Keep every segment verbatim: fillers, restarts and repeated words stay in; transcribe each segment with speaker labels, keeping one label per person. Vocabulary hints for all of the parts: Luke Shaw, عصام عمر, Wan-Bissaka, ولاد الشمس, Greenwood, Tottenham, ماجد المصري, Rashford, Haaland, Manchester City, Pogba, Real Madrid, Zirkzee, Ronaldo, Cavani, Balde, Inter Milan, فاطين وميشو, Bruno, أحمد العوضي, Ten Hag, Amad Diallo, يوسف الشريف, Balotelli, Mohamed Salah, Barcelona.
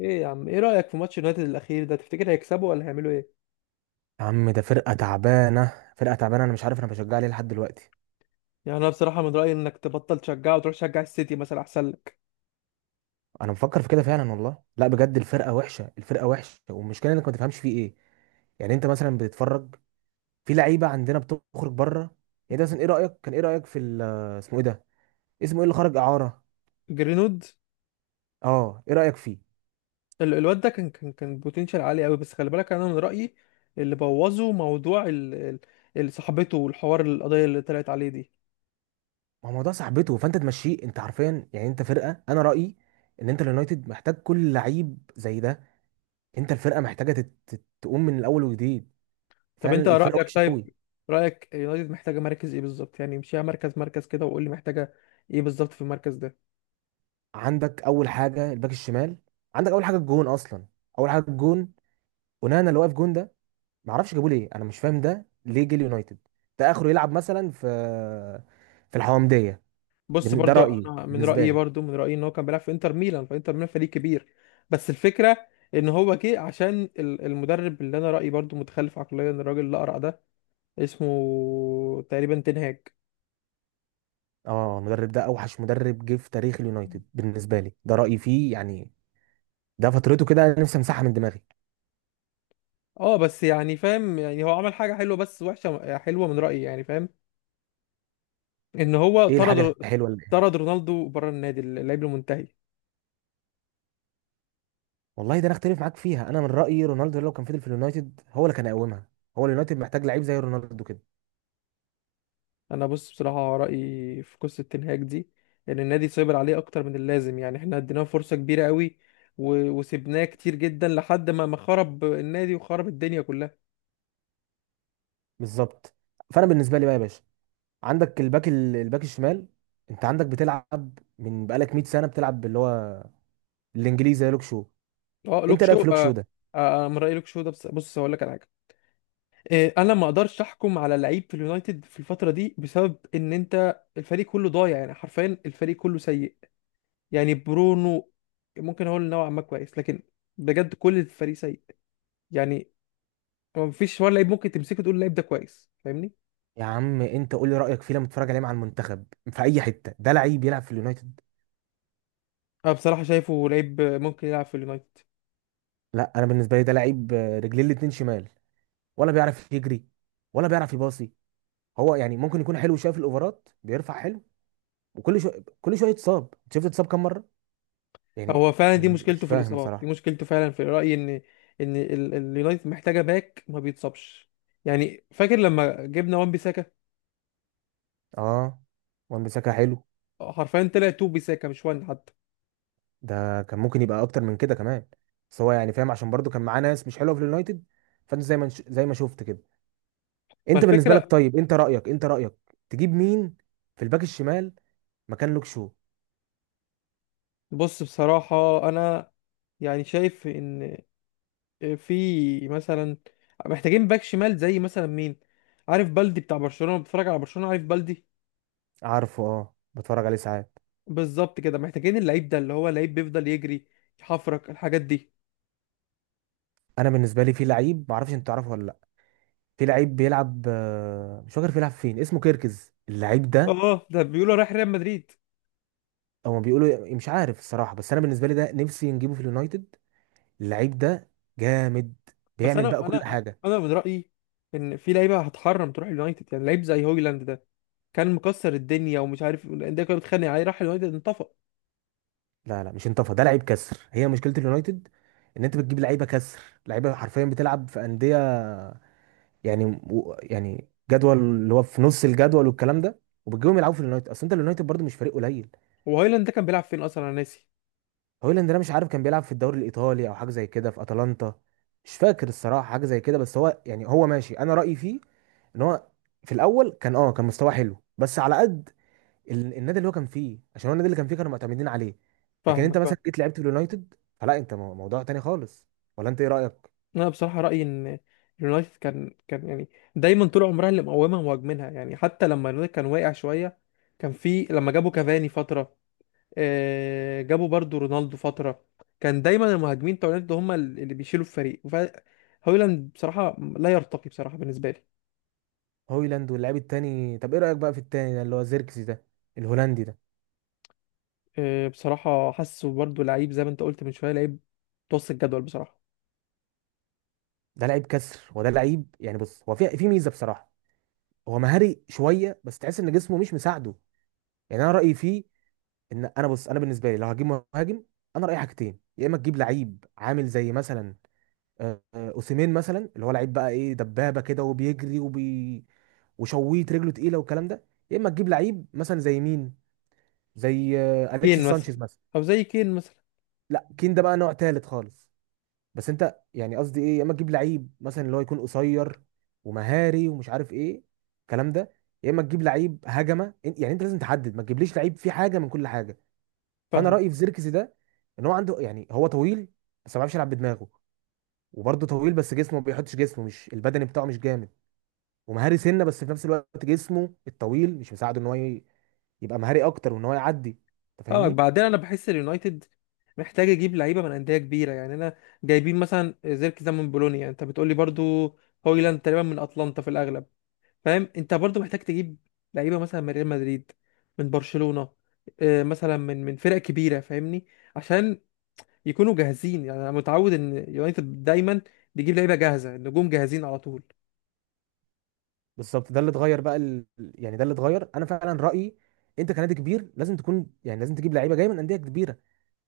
Speaker 1: ايه يا عم، ايه رأيك في ماتش يونايتد الأخير ده؟ تفتكر هيكسبوا ولا هيعملوا ايه؟
Speaker 2: يا عم، ده فرقة تعبانة فرقة تعبانة. أنا مش عارف أنا بشجع ليه لحد دلوقتي.
Speaker 1: يعني انا بصراحة من رأيي انك تبطل تشجعه وتروح تشجع السيتي مثلا، احسن لك.
Speaker 2: أنا مفكر في كده فعلا والله. لا بجد، الفرقة وحشة الفرقة وحشة، والمشكلة إنك ما تفهمش فيه إيه. يعني أنت مثلا بتتفرج، في لعيبة عندنا بتخرج بره. يعني ده مثلا، إيه رأيك كان إيه رأيك في ال- آه، اسمه إيه ده؟ اسمه إيه اللي خرج إعارة؟
Speaker 1: جرينوود.
Speaker 2: أه، إيه رأيك فيه؟
Speaker 1: ال- الواد ده كان كان كان بوتنشال عالي قوي، بس خلي بالك انا من رأيي اللي بوظه موضوع ال ال ال- صاحبته والحوار، القضية اللي طلعت عليه دي.
Speaker 2: ما هو الموضوع صاحبته، فأنت تمشيه. أنت عارفين يعني، أنت فرقة، أنا رأيي إن أنت اليونايتد محتاج كل لعيب زي ده. أنت الفرقة محتاجة تت- تت- تقوم من الأول وجديد.
Speaker 1: طب
Speaker 2: فعلا
Speaker 1: انت
Speaker 2: الفرقة
Speaker 1: رأيك،
Speaker 2: وحشة قوي.
Speaker 1: طيب رأيك يونايتد محتاجة مركز ايه بالظبط؟ يعني امشيها مركز مركز كده وقول لي محتاجة ايه بالظبط في المركز ده.
Speaker 2: عندك اول حاجه الباك الشمال. عندك اول حاجه الجون اصلا. اول حاجه الجون، اونانا اللي واقف جون ده. ما اعرفش جابوه ليه، انا مش فاهم ده ليه جه اليونايتد. ده اخره يلعب مثلا في في الحومديه.
Speaker 1: بص،
Speaker 2: بن- ده
Speaker 1: برضو
Speaker 2: رايي
Speaker 1: انا من
Speaker 2: بالنسبه
Speaker 1: رايي،
Speaker 2: لي.
Speaker 1: برضو من رايي ان هو كان بيلعب في انتر ميلان، فانتر ميلان فريق كبير. بس الفكره ان هو جه عشان ال- المدرب، اللي انا رايي برضو متخلف عقليا، الراجل اللي اقرع ده اسمه تقريبا تنهاج.
Speaker 2: اه، المدرب ده اوحش مدرب جه في تاريخ اليونايتد بالنسبه لي، ده رايي فيه يعني. ده فترته كده انا نفسي امسحها من دماغي.
Speaker 1: اه، بس يعني فاهم، يعني هو عمل حاجه حلوه بس وحشه، حلوه من رايي، يعني فاهم ان هو
Speaker 2: ايه
Speaker 1: طرد،
Speaker 2: الحاجه الحلوه اللي...
Speaker 1: طرد رونالدو بره النادي، اللاعب المنتهي.
Speaker 2: والله ده انا اختلف معاك فيها. انا من رايي رونالدو لو كان فضل في اليونايتد هو اللي كان يقومها. هو اليونايتد محتاج لعيب زي رونالدو كده.
Speaker 1: انا، بص، بصراحه رايي في قصه تنهاج دي، ان النادي سيطر عليه اكتر من اللازم، يعني احنا اديناه فرصه كبيره قوي و... وسبناه كتير جدا لحد ما ما خرب النادي وخرب الدنيا كلها.
Speaker 2: بالظبط. فانا بالنسبه لي بقى يا باشا، عندك الباك ال- الباك الشمال. انت عندك بتلعب من بقالك مية سنه، بتلعب اللي هو الانجليزي زي لوك شو.
Speaker 1: اه، لوك
Speaker 2: انت رايك
Speaker 1: شو،
Speaker 2: في لوك شو
Speaker 1: آه.
Speaker 2: ده؟
Speaker 1: آه، انا من رايي لوك شو ده، بس بص هقول لك على حاجه. آه، انا ما اقدرش احكم على لعيب في اليونايتد في الفتره دي، بسبب ان انت الفريق كله ضايع، يعني حرفيا الفريق كله سيء. يعني برونو ممكن اقول نوعا ما كويس، لكن بجد كل الفريق سيء، يعني ما فيش ولا لعيب ممكن تمسكه تقول اللعيب ده كويس، فاهمني.
Speaker 2: يا عم انت قول لي رايك فيه لما تتفرج عليه مع المنتخب. في اي حته ده لعيب يلعب في اليونايتد؟
Speaker 1: أنا بصراحة شايفه لعيب ممكن يلعب في اليونايتد.
Speaker 2: لا، انا بالنسبه لي ده لعيب، آه، رجليه الاتنين شمال. ولا بيعرف يجري ولا بيعرف يباصي. هو يعني ممكن يكون حلو شويه في الاوفرات، بيرفع حلو. وكل شويه كل شويه يتصاب، شفت اتصاب كام مره يعني.
Speaker 1: هو فعلا دي
Speaker 2: أنا مش مش
Speaker 1: مشكلته في
Speaker 2: فاهم
Speaker 1: الإصابات، دي
Speaker 2: بصراحه.
Speaker 1: مشكلته فعلا، في رأيي إن إن ال- اليونايتد محتاجة باك ما بيتصابش، يعني فاكر لما جبنا وان بيساكا،
Speaker 2: اه، وان بيساكا حلو.
Speaker 1: حرفيا طلع تو بيساكا مش وان حتى.
Speaker 2: ده كان ممكن يبقى اكتر من كده كمان. بس هو يعني فاهم، عشان برضو كان معاه ناس مش حلوه في اليونايتد. فانت زي ما نش- زي ما شفت كده.
Speaker 1: ما
Speaker 2: انت بالنسبه لك
Speaker 1: الفكرة،
Speaker 2: طيب، انت رايك انت رايك تجيب مين في الباك الشمال مكان لوك شو؟
Speaker 1: بص بصراحة أنا يعني شايف إن في مثلا، محتاجين باك شمال زي مثلا مين؟ عارف بلدي بتاع برشلونة، بتفرج على برشلونة، عارف بلدي؟
Speaker 2: عارفه، اه بتفرج عليه ساعات.
Speaker 1: بالظبط كده، محتاجين اللعيب ده اللي هو لعيب بيفضل يجري، يحفرك الحاجات دي.
Speaker 2: انا بالنسبه لي في لعيب، ما اعرفش انت تعرفه ولا لا. في لعيب بيلعب، آه، مش فاكر بيلعب فين، اسمه كيركز اللعيب ده.
Speaker 1: اه، ده بيقولوا رايح ريال مدريد.
Speaker 2: او ما بيقولوا إيه، مش عارف الصراحه، بس انا بالنسبه لي ده نفسي نجيبه في اليونايتد. اللعيب ده جامد،
Speaker 1: بس
Speaker 2: بيعمل بقى
Speaker 1: انا
Speaker 2: كل
Speaker 1: انا
Speaker 2: حاجه.
Speaker 1: انا من رايي ان في لعيبه هتحرم تروح اليونايتد، يعني لعيب زي هويلاند ده، كان مكسر الدنيا ومش عارف، الانديه كانت بتتخانق عليه، راح اليونايتد انطفى.
Speaker 2: لا، لا، مش انطفى. ده لعيب كسر، هي مشكله اليونايتد. ان انت بتجيب لعيبه كسر، لعيبه حرفيا بتلعب في انديه يعني، و- يعني جدول اللي هو في نص الجدول والكلام ده، وبتجيبهم يلعبوا في اليونايتد، اصل انت اليونايتد برضه مش فريق قليل.
Speaker 1: هو هويلاند ده كان بيلعب فين اصلا؟ انا ناسي.
Speaker 2: هويلاند ده مش عارف، كان بيلعب في الدوري الايطالي او حاجه زي كده، في اتلانتا. مش فاكر الصراحه حاجه زي كده، بس هو يعني هو ماشي. انا رايي فيه ان هو، في الاول كان اه كان مستواه حلو بس على قد ال- النادي اللي هو كان فيه، عشان هو النادي اللي كان فيه كانوا معتمدين عليه. لكن انت
Speaker 1: فاهمك، فاهم.
Speaker 2: مثلا جيت لعبت في اليونايتد، فلا انت مو- موضوع تاني خالص. ولا انت ايه رايك؟
Speaker 1: انا بصراحه رايي ان اليونايتد كان كان يعني دايما طول عمرها اللي مقومها مهاجمينها، يعني حتى لما اليونايتد كان واقع شويه، كان في لما جابوا كافاني فتره، آه، جابوا برضو رونالدو فترة، كان دايما المهاجمين بتوع اليونايتد هم اللي بيشيلوا الفريق، ف- هويلاند بصراحة لا يرتقي بصراحة بالنسبة لي.
Speaker 2: هويلاند واللعيب التاني، طب ايه رايك بقى في التاني ده اللي هو زيركسي ده، الهولندي ده؟
Speaker 1: آه، بصراحة حاسه برضو لعيب زي ما انت قلت من شوية، لعيب متوسط الجدول بصراحة.
Speaker 2: ده لعيب كسر، وده لعيب يعني، بص هو في في ميزه بصراحه. هو مهاري شويه، بس تحس ان جسمه مش مساعده. يعني انا رايي فيه ان انا، بص انا بالنسبه لي لو هجيب مهاجم، انا رايي حاجتين، يا اما تجيب لعيب عامل زي مثلا آه، اوسيمين مثلا، اللي هو لعيب بقى ايه، دبابه كده وبيجري وبي وشويت رجله تقيله والكلام ده. يا اما تجيب لعيب مثلا زي مين، زي آه، اليكس
Speaker 1: كين مثلا،
Speaker 2: سانشيز مثلا.
Speaker 1: او زي كين مثلا.
Speaker 2: لا، كين ده بقى نوع تالت خالص. بس انت يعني قصدي ايه، يا اما تجيب لعيب مثلا اللي هو يكون قصير ومهاري ومش عارف ايه، الكلام ده. يا اما تجيب لعيب هجمه، إن- يعني انت لازم تحدد، ما تجيبليش لعيب فيه حاجه من كل حاجه. فانا
Speaker 1: فاهمك،
Speaker 2: رايي في زيركسي ده، ان هو عنده يعني هو طويل، بس ما بيعرفش يلعب بدماغه. وبرضه طويل بس جسمه ما بيحطش جسمه، مش البدني بتاعه مش جامد. ومهاري سنه، بس في نفس الوقت جسمه الطويل مش مساعده ان هو ي- يبقى مهاري اكتر وان هو يعدي. انت
Speaker 1: اه،
Speaker 2: فاهمني؟
Speaker 1: بعدين انا بحس اليونايتد محتاج يجيب لعيبة من أندية كبيرة، يعني انا، جايبين مثلا زيركزي ده من بولونيا، انت بتقولي برضو، هويلاند تقريبا من اتلانتا في الاغلب، فاهم، انت برضو محتاج تجيب لعيبه مثلا من ريال مدريد، من برشلونه، آه، مثلا من من فرق كبيره، فاهمني، عشان يكونوا جاهزين، يعني انا متعود ان يونايتد دايما بيجيب لعيبه جاهزه، النجوم جاهزين على طول.
Speaker 2: بالظبط، ده اللي اتغير بقى ال... يعني ده اللي اتغير، انا فعلا رايي، انت كنادي كبير لازم تكون، يعني لازم تجيب لعيبه جايه من انديه كبيره.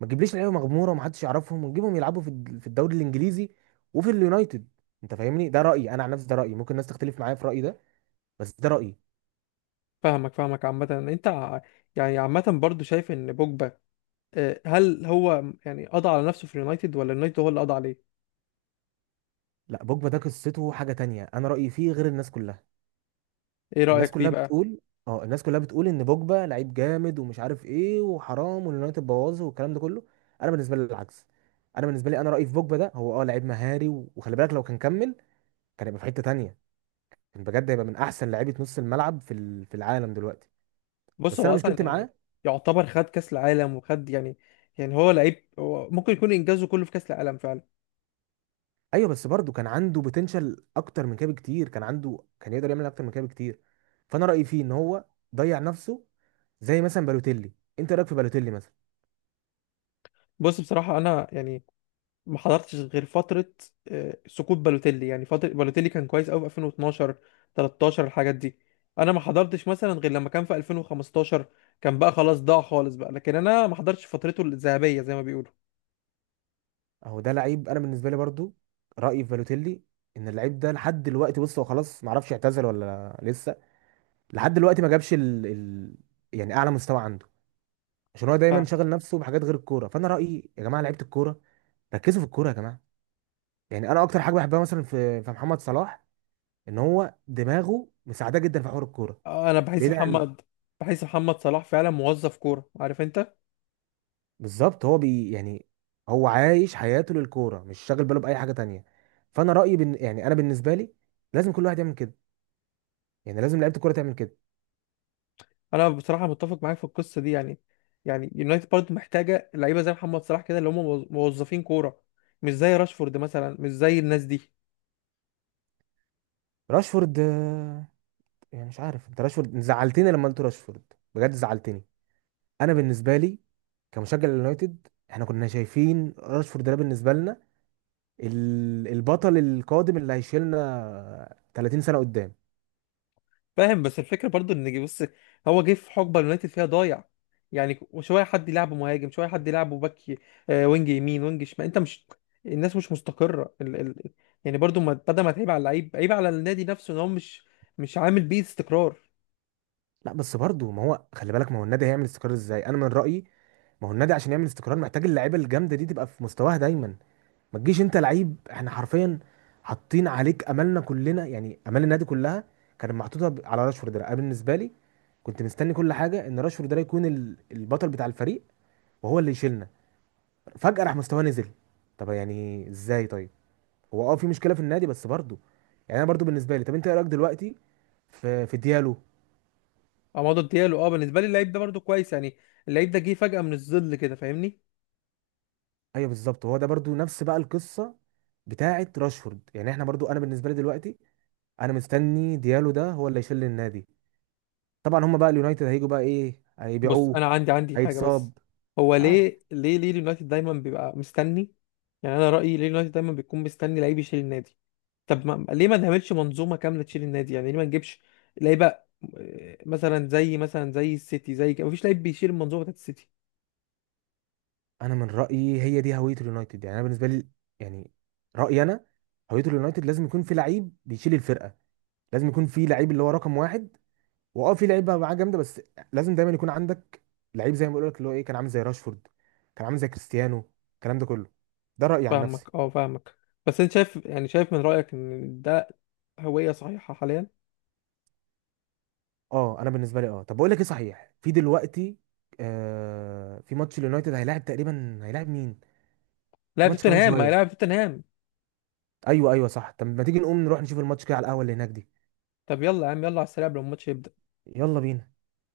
Speaker 2: ما تجيبليش لعيبه مغموره ومحدش يعرفهم، وتجيبهم يلعبوا في الد- في الدوري الانجليزي وفي اليونايتد. انت فاهمني؟ ده رايي انا عن نفسي، ده رايي ممكن الناس تختلف معايا في رايي ده، بس ده رايي.
Speaker 1: فاهمك، فاهمك، عامه، انت ع- يعني عامه برضو شايف ان بوجبا، آه، هل هو يعني قضى على نفسه في اليونايتد، ولا اليونايتد هو اللي قضى عليه؟
Speaker 2: لا، بوجبا ده قصته حاجه تانية، انا رايي فيه غير الناس كلها.
Speaker 1: ايه
Speaker 2: الناس
Speaker 1: رايك فيه
Speaker 2: كلها
Speaker 1: بقى؟
Speaker 2: بتقول، اه الناس كلها بتقول ان بوجبا لعيب جامد ومش عارف ايه وحرام واليونايتد بوظه والكلام ده كله. انا بالنسبه لي العكس. انا بالنسبه لي، انا رايي في بوجبا ده، هو اه لعيب مهاري، و- وخلي بالك لو كان كمل كان يبقى في حته تانية. كان بجد هيبقى من احسن لعيبه نص الملعب في ال- في العالم دلوقتي.
Speaker 1: بص
Speaker 2: بس
Speaker 1: هو
Speaker 2: انا
Speaker 1: اصلا
Speaker 2: مشكلتي
Speaker 1: يعني
Speaker 2: معاه.
Speaker 1: يعتبر خد كاس العالم وخد، يعني يعني هو لعيب، هو ممكن يكون انجازه كله في كاس العالم فعلا.
Speaker 2: ايوه، بس برضه كان عنده بوتنشال اكتر من كده بكتير، كان عنده كان يقدر يعمل اكتر من كده بكتير. فانا رايي فيه ان هو ضيع نفسه، زي مثلا بالوتيلي. انت إيه رايك في بالوتيلي مثلا؟
Speaker 1: بص بصراحه انا يعني ما حضرتش غير فترة، آه، سقوط بالوتيلي، يعني فترة بالوتيلي كان كويس قوي في ألفين واتناشر، تلتاشر، الحاجات دي، انا ما حضرتش مثلا غير لما كان في ألفين وخمستاشر، كان بقى خلاص ضاع خالص بقى، لكن انا ما حضرتش فترته الذهبية زي ما بيقولوا.
Speaker 2: اهو ده لعيب. انا بالنسبه لي برضو، رايي في بالوتيلي ان اللعيب ده لحد دلوقتي، بص هو خلاص ما اعرفش اعتزل ولا لسه، لحد دلوقتي ما جابش ال... ال... يعني اعلى مستوى عنده. عشان هو دايما
Speaker 1: فاهمك،
Speaker 2: شاغل نفسه بحاجات غير الكوره، فانا رايي يا جماعه، لعيبه الكوره، ركزوا في الكوره يا جماعه. يعني انا اكتر حاجه بحبها مثلا في في محمد صلاح، ان هو دماغه مساعده جدا في حوار الكوره،
Speaker 1: انا بحس
Speaker 2: بعيد عن...
Speaker 1: محمد بحس محمد صلاح فعلا موظف كوره، عارف انت.
Speaker 2: بالظبط، هو بي يعني هو عايش حياته للكوره، مش شاغل باله باي حاجه تانية. فانا رايي بن... يعني انا بالنسبه لي، لازم كل واحد يعمل كده. يعني لازم لعيبه الكوره تعمل كده.
Speaker 1: انا بصراحه متفق معاك في القصه دي، يعني يعني يونايتد برضه محتاجه لعيبه زي محمد صلاح كده، اللي هم موظ- موظفين كوره، مش زي راشفورد مثلا، مش زي الناس دي.
Speaker 2: راشفورد، آه، يعني مش عارف، انت راشفورد زعلتني لما قلت راشفورد، بجد زعلتني. انا بالنسبه لي كمشجع لليونايتد، احنا كنا شايفين راشفورد ده بالنسبه لنا ال- البطل القادم اللي هيشيلنا تلاتين سنه قدام.
Speaker 1: فاهم، بس الفكره برضو، ان جه- بص، هو جه في حقبه اليونايتد فيها ضايع، يعني شويه حد يلعبه مهاجم، شويه حد يلعبه باك، ي- آه، وينج يمين، وينج شمال، انت مش، الناس مش مستقره، ال... ال... يعني برضو ما... بدل ما تعيب على اللعيب، عيب على النادي نفسه، ان هو مش مش عامل بيه استقرار.
Speaker 2: لا، بس برضه ما هو خلي بالك، ما هو النادي هيعمل استقرار ازاي؟ انا من رايي، ما هو النادي عشان يعمل استقرار محتاج اللعيبه الجامده دي تبقى في مستواها دايما. ما تجيش انت لعيب احنا حرفيا حاطين عليك املنا كلنا، يعني امال النادي كلها كانت محطوطه ب- على راشفورد ده. انا بالنسبه لي كنت مستني كل حاجه ان راشفورد ده يكون ال- البطل بتاع الفريق، وهو اللي يشيلنا. فجاه راح مستواه نزل. طب يعني ازاي طيب؟ هو اه في مشكله في النادي بس برضه. يعني انا برضه بالنسبه لي، طب انت ايه رايك دلوقتي في في ديالو؟
Speaker 1: عمادو ديالو، اه، بالنسبه لي اللعيب ده برضو كويس، يعني اللعيب ده جه فجاه من الظل كده، فاهمني.
Speaker 2: ايوه بالظبط، هو ده برضه نفس بقى القصه بتاعه راشفورد، يعني احنا برضه، انا بالنسبه لي دلوقتي انا مستني ديالو ده هو اللي يشيل النادي. طبعا هم بقى اليونايتد هيجوا بقى ايه،
Speaker 1: بص
Speaker 2: هيبيعوه،
Speaker 1: انا عندي عندي حاجه
Speaker 2: هيتصاب.
Speaker 1: بس، هو
Speaker 2: مش
Speaker 1: ليه
Speaker 2: عارف.
Speaker 1: ليه ليه اليونايتد دايما بيبقى مستني؟ يعني انا رايي، ليه اليونايتد دايما بيكون مستني لعيب يشيل النادي؟ طب ما ليه ما نعملش منظومه كامله تشيل النادي؟ يعني ليه ما نجيبش لعيبه، آه، مثلا زي مثلا زي السيتي، زي كده مفيش لعيب بيشيل المنظومه بتاعت السيتي.
Speaker 2: انا من رايي هي دي هويه اليونايتد، يعني انا بالنسبه لي، يعني رايي انا، هويه اليونايتد لازم يكون في لعيب بيشيل الفرقه. لازم يكون في لعيب اللي هو رقم واحد، واه في لعيب بقى معاه جامده بس. لازم دايما يكون عندك لعيب، زي ما بقول لك اللي هو ايه، كان عامل زي راشفورد، كان عامل زي كريستيانو، الكلام ده كله. ده رايي عن نفسي.
Speaker 1: فاهمك، اه، فاهمك، بس انت شايف، يعني شايف من رايك ان ده هويه صحيحه حاليا؟
Speaker 2: اه، انا بالنسبه لي، اه طب بقول لك ايه صحيح في دلوقتي. آه في ماتش اليونايتد، هيلاعب تقريبا هيلاعب مين؟ في
Speaker 1: لاعب
Speaker 2: ماتش كمان
Speaker 1: توتنهام هيلاعب
Speaker 2: شويه.
Speaker 1: توتنهام.
Speaker 2: ايوه، ايوه، صح. طب ما تيجي نقوم نروح نشوف الماتش كده على القهوه اللي هناك دي؟
Speaker 1: طب يلا يا عم، يلا على السريع قبل ما الماتش يبدأ.
Speaker 2: يلا بينا.